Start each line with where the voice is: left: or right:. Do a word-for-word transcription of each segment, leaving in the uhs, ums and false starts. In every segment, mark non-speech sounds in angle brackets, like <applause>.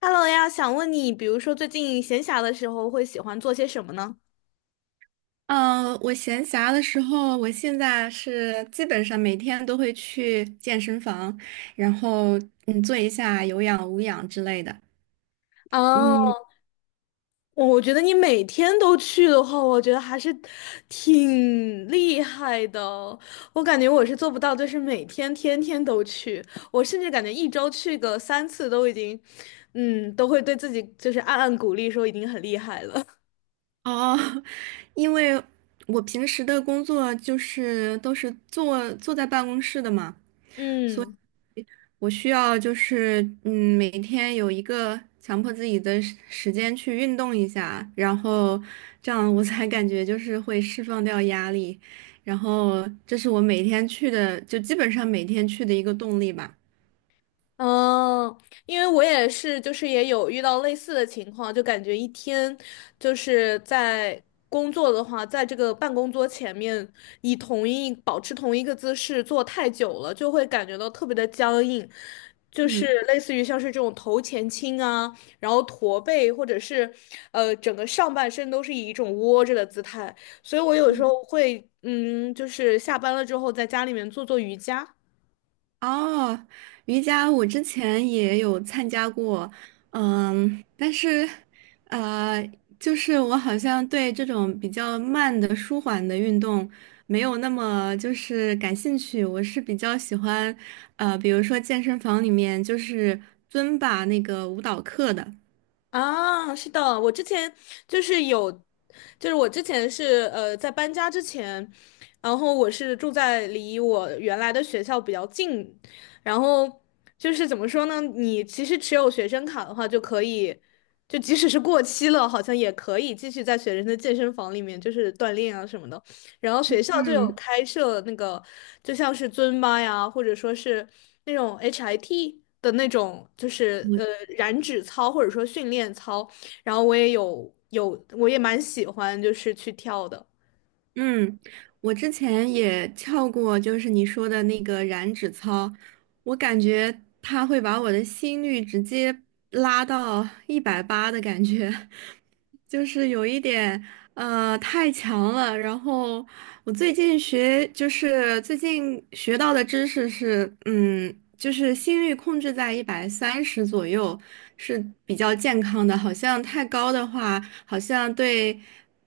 left: Hello 呀，想问你，比如说最近闲暇的时候会喜欢做些什么呢？
right: 嗯，呃我闲暇的时候，我现在是基本上每天都会去健身房，然后嗯做一下有氧、无氧之类的。嗯，
left: 哦，我觉得你每天都去的话，我觉得还是挺厉害的哦。我感觉我是做不到，就是每天天天都去，我甚至感觉一周去个三次都已经，嗯，都会对自己就是暗暗鼓励，说已经很厉害了。<laughs>
right: 哦，<laughs> 因为我平时的工作就是都是坐坐在办公室的嘛，
left: 嗯。
right: 我需要就是嗯，每天有一个强迫自己的时时间去运动一下，然后这样我才感觉就是会释放掉压力，然后这是我每天去的，就基本上每天去的一个动力吧。
left: 嗯，因为我也是，就是也有遇到类似的情况，就感觉一天就是在工作的话，在这个办公桌前面，以同一保持同一个姿势坐太久了，就会感觉到特别的僵硬，就是
right: 嗯。
left: 类似于像是这种头前倾啊，然后驼背，或者是呃整个上半身都是以一种窝着的姿态，所以我有时候会嗯，就是下班了之后在家里面做做瑜伽。
right: 哦，瑜伽我之前也有参加过，嗯，但是，呃，就是我好像对这种比较慢的、舒缓的运动没有那么就是感兴趣。我是比较喜欢，呃，比如说健身房里面就是尊巴那个舞蹈课的。
left: 啊，是的，我之前就是有，就是我之前是呃在搬家之前，然后我是住在离我原来的学校比较近，然后就是怎么说呢，你其实持有学生卡的话就可以，就即使是过期了，好像也可以继续在学生的健身房里面就是锻炼啊什么的。然后学校就有
right: 嗯。
left: 开设那个，就像是尊巴呀，或者说是那种 H I T 的那种，就是呃燃脂操或者说训练操。然后我也有有，我也蛮喜欢，就是去跳的。
right: 嗯，我之前也跳过，就是你说的那个燃脂操，我感觉它会把我的心率直接拉到一百八的感觉，就是有一点呃太强了。然后我最近学就是最近学到的知识是，嗯，就是心率控制在一百三十左右是比较健康的，好像太高的话，好像对，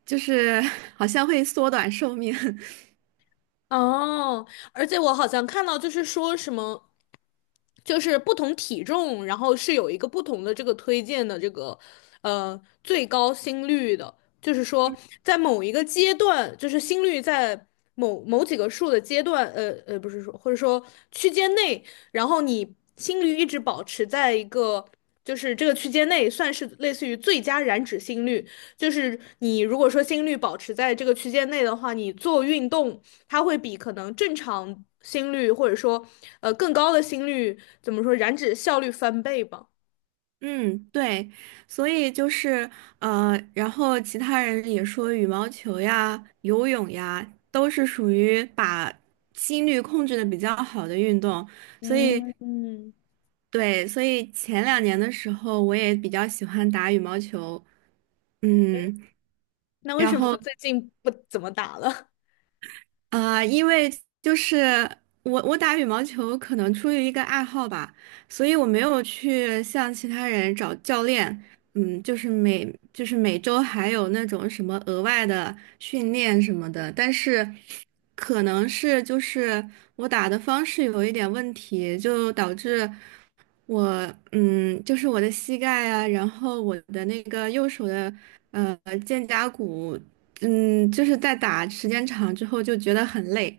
right: 就是 <laughs> 好像会缩短寿命。<laughs>
left: 哦，而且我好像看到就是说什么。就是不同体重，然后是有一个不同的这个推荐的这个呃最高心率的，就是说在某一个阶段，就是心率在某某几个数的阶段，呃呃不是说或者说区间内，然后你心率一直保持在一个。就是这个区间内算是类似于最佳燃脂心率，就是你如果说心率保持在这个区间内的话，你做运动它会比可能正常心率或者说呃更高的心率怎么说燃脂效率翻倍吧。
right: 嗯，对，所以就是呃，然后其他人也说羽毛球呀、游泳呀，都是属于把心率控制的比较好的运动，所以
left: 嗯嗯，
right: 对，所以前两年的时候我也比较喜欢打羽毛球，嗯，
left: 那为
right: 然
left: 什么
right: 后。
left: 最近不怎么打了？
right: 啊，因为就是我我打羽毛球可能出于一个爱好吧，所以我没有去向其他人找教练，嗯，就是每就是每周还有那种什么额外的训练什么的，但是可能是就是我打的方式有一点问题，就导致我嗯，就是我的膝盖啊，然后我的那个右手的呃肩胛骨嗯，就是在打时间长之后就觉得很累，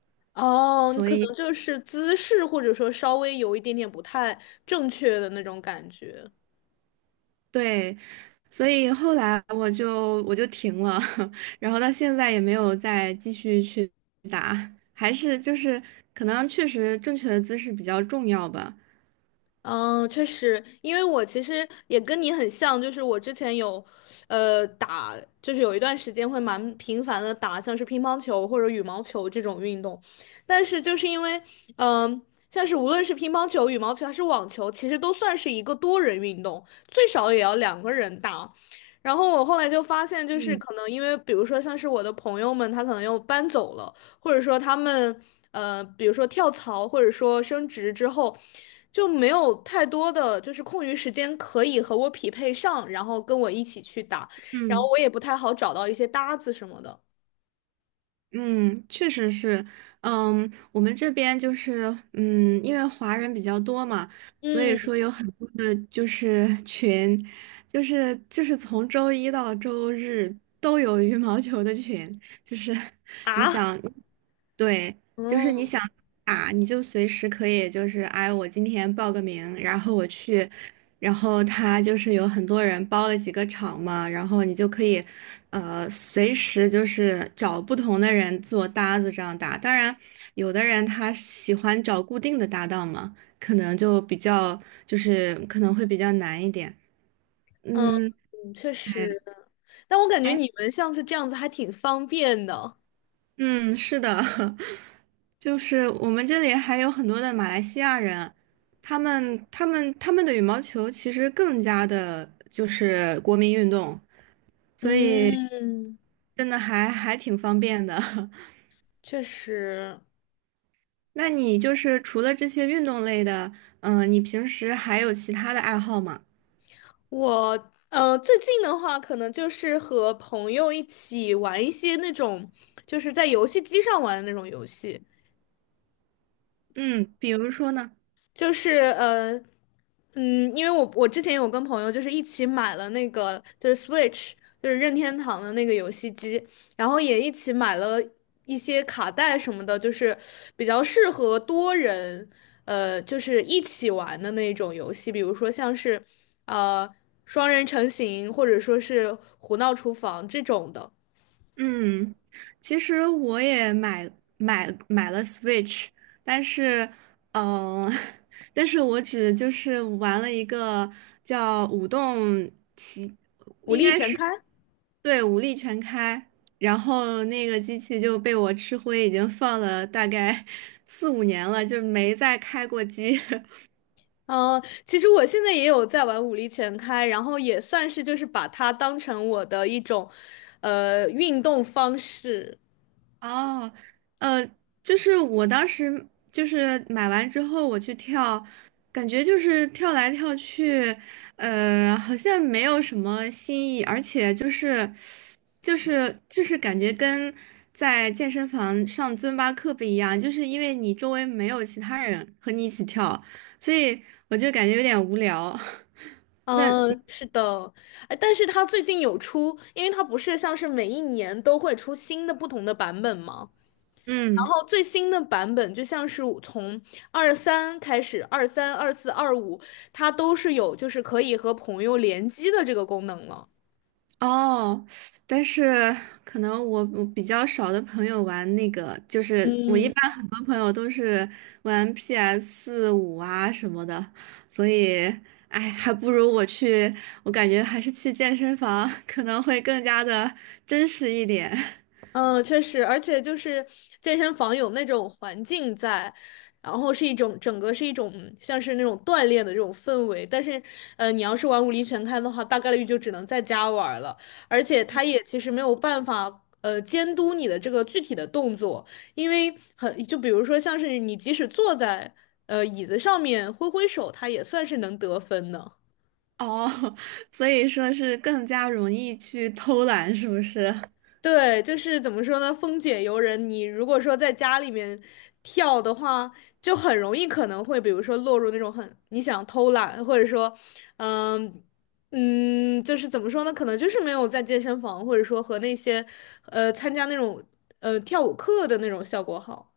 left: <laughs> 哦，你
right: 所
left: 可能
right: 以
left: 就是姿势或者说稍微有一点点不太正确的那种感觉。
right: 对，所以后来我就我就停了，<laughs> 然后到现在也没有再继续去打，还是就是可能确实正确的姿势比较重要吧。
left: 嗯，确实，因为我其实也跟你很像，就是我之前有，呃，打，就是有一段时间会蛮频繁的打，像是乒乓球或者羽毛球这种运动，但是就是因为，嗯、像是无论是乒乓球、羽毛球还是网球，其实都算是一个多人运动，最少也要两个人打。然后我后来就发现，就是
right: 嗯，
left: 可能因为，比如说像是我的朋友们，他可能又搬走了。或者说他们呃，比如说跳槽或者说升职之后，就没有太多的就是空余时间可以和我匹配上，然后跟我一起去打，然后
right: 嗯。
left: 我也不太好找到一些搭子什么的。
right: 嗯，确实是，嗯，我们这边就是，嗯，因为华人比较多嘛，所以
left: 嗯
right: 说有很多的就是 <laughs> 群，就是就是从周一到周日都有羽毛球的群，就是你
left: 啊，
right: 想，
left: <laughs>
right: 对，就是你
left: 嗯
right: 想打，你就随时可以，就是哎，我今天报个名，然后我去，然后他就是有很多人包了几个场嘛，然后你就可以，呃，随时就是找不同的人做搭子这样搭。当然，有的人他喜欢找固定的搭档嘛，可能就比较就是可能会比较难一点。
left: 嗯，
right: 嗯，
left: 确
right: 哎
left: 实，但我感觉
right: 哎，
left: 你们像是这样子还挺方便的。
right: 嗯，是的，<laughs> 就是我们这里还有很多的马来西亚人，他们他们他们的羽毛球其实更加的就是国民运动。所以，
left: 嗯，
right: 真的还还挺方便的。<laughs>
left: 确实。
right: 那你就是除了这些运动类的，嗯、你平时还有其他的爱好吗？
left: 我呃，最近的话，可能就是和朋友一起玩一些那种，就是在游戏机上玩的那种游戏。
right: 嗯，比如说呢？
left: 就是呃，嗯，因为我我之前有跟朋友就是一起买了那个就是 Switch，就是任天堂的那个游戏机，然后也一起买了一些卡带什么的，就是比较适合多人，呃，就是一起玩的那种游戏，比如说像是呃双人成行，或者说是胡闹厨房这种的，
right: 嗯，其实我也买买买了 Switch,但是，嗯、<laughs> 但是我只就是玩了一个叫《舞动奇》，
left: 武
right: 应
left: 力
right: 该
left: 全
right: 是
left: 开。
right: 对武力全开，然后那个机器就被我吃灰，已经放了大概 <laughs> 四五年了，就没再开过机。<laughs>
left: 嗯，其实我现在也有在玩武力全开，然后也算是就是把它当成我的一种，呃，运动方式。
right: 哦，呃，就是我当时就是买完之后我去跳，感觉就是跳来跳去，呃，好像没有什么新意，而且就是就是就是感觉跟在健身房上尊巴课不一样，就是因为你周围没有其他人和你一起跳，所以我就感觉有点无聊。<laughs>
left: 嗯，是的，哎，但是它最近有出，因为它不是像是每一年都会出新的不同的版本吗？然
right: 嗯。
left: 后最新的版本就像是从二三开始，二三、二四、二五，它都是有就是可以和朋友联机的这个功能了。
right: 哦，但是可能我我比较少的朋友玩那个，就是我一
left: 嗯。
right: 般很多朋友都是玩 P S 五 五啊什么的，所以哎，还不如我去，我感觉还是去健身房可能会更加的真实一点。<laughs>
left: 嗯，确实，而且就是健身房有那种环境在，然后是一种整个是一种像是那种锻炼的这种氛围。但是，呃，你要是玩武力全开的话，大概率就只能在家玩了。而且，他也其实没有办法呃监督你的这个具体的动作，因为很就比如说像是你即使坐在呃椅子上面挥挥手，它也算是能得分的。
right: 哦，所以说是更加容易去偷懒，是不是？
left: 对，就是怎么说呢？风解游人，你如果说在家里面跳的话，就很容易可能会，比如说落入那种很你想偷懒，或者说，嗯嗯，就是怎么说呢？可能就是没有在健身房，或者说和那些呃参加那种呃跳舞课的那种效果好。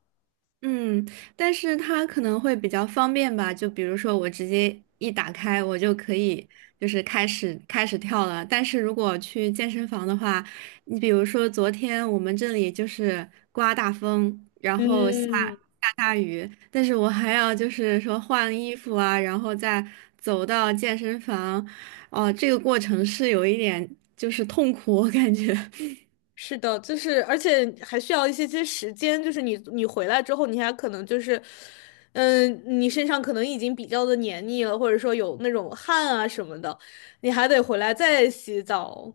right: 嗯，但是它可能会比较方便吧，就比如说我直接一打开，我就可以就是开始开始跳了。但是如果去健身房的话，你比如说昨天我们这里就是刮大风，然后下
left: 嗯，
right: 下大雨，但是我还要就是说换衣服啊，然后再走到健身房，哦、这个过程是有一点就是痛苦，我感觉。
left: 是的，就是而且还需要一些些时间，就是你你回来之后，你还可能就是，嗯，你身上可能已经比较的黏腻了，或者说有那种汗啊什么的，你还得回来再洗澡。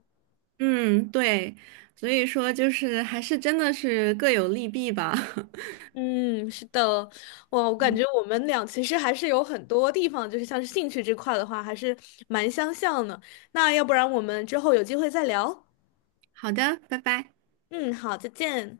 right: 嗯，对，所以说就是还是真的是各有利弊吧。<laughs>
left: 嗯，是的，哇，我感觉我们俩其实还是有很多地方，就是像是兴趣这块的话，还是蛮相像的。那要不然我们之后有机会再聊。
right: 好的，拜拜。
left: 嗯，好，再见。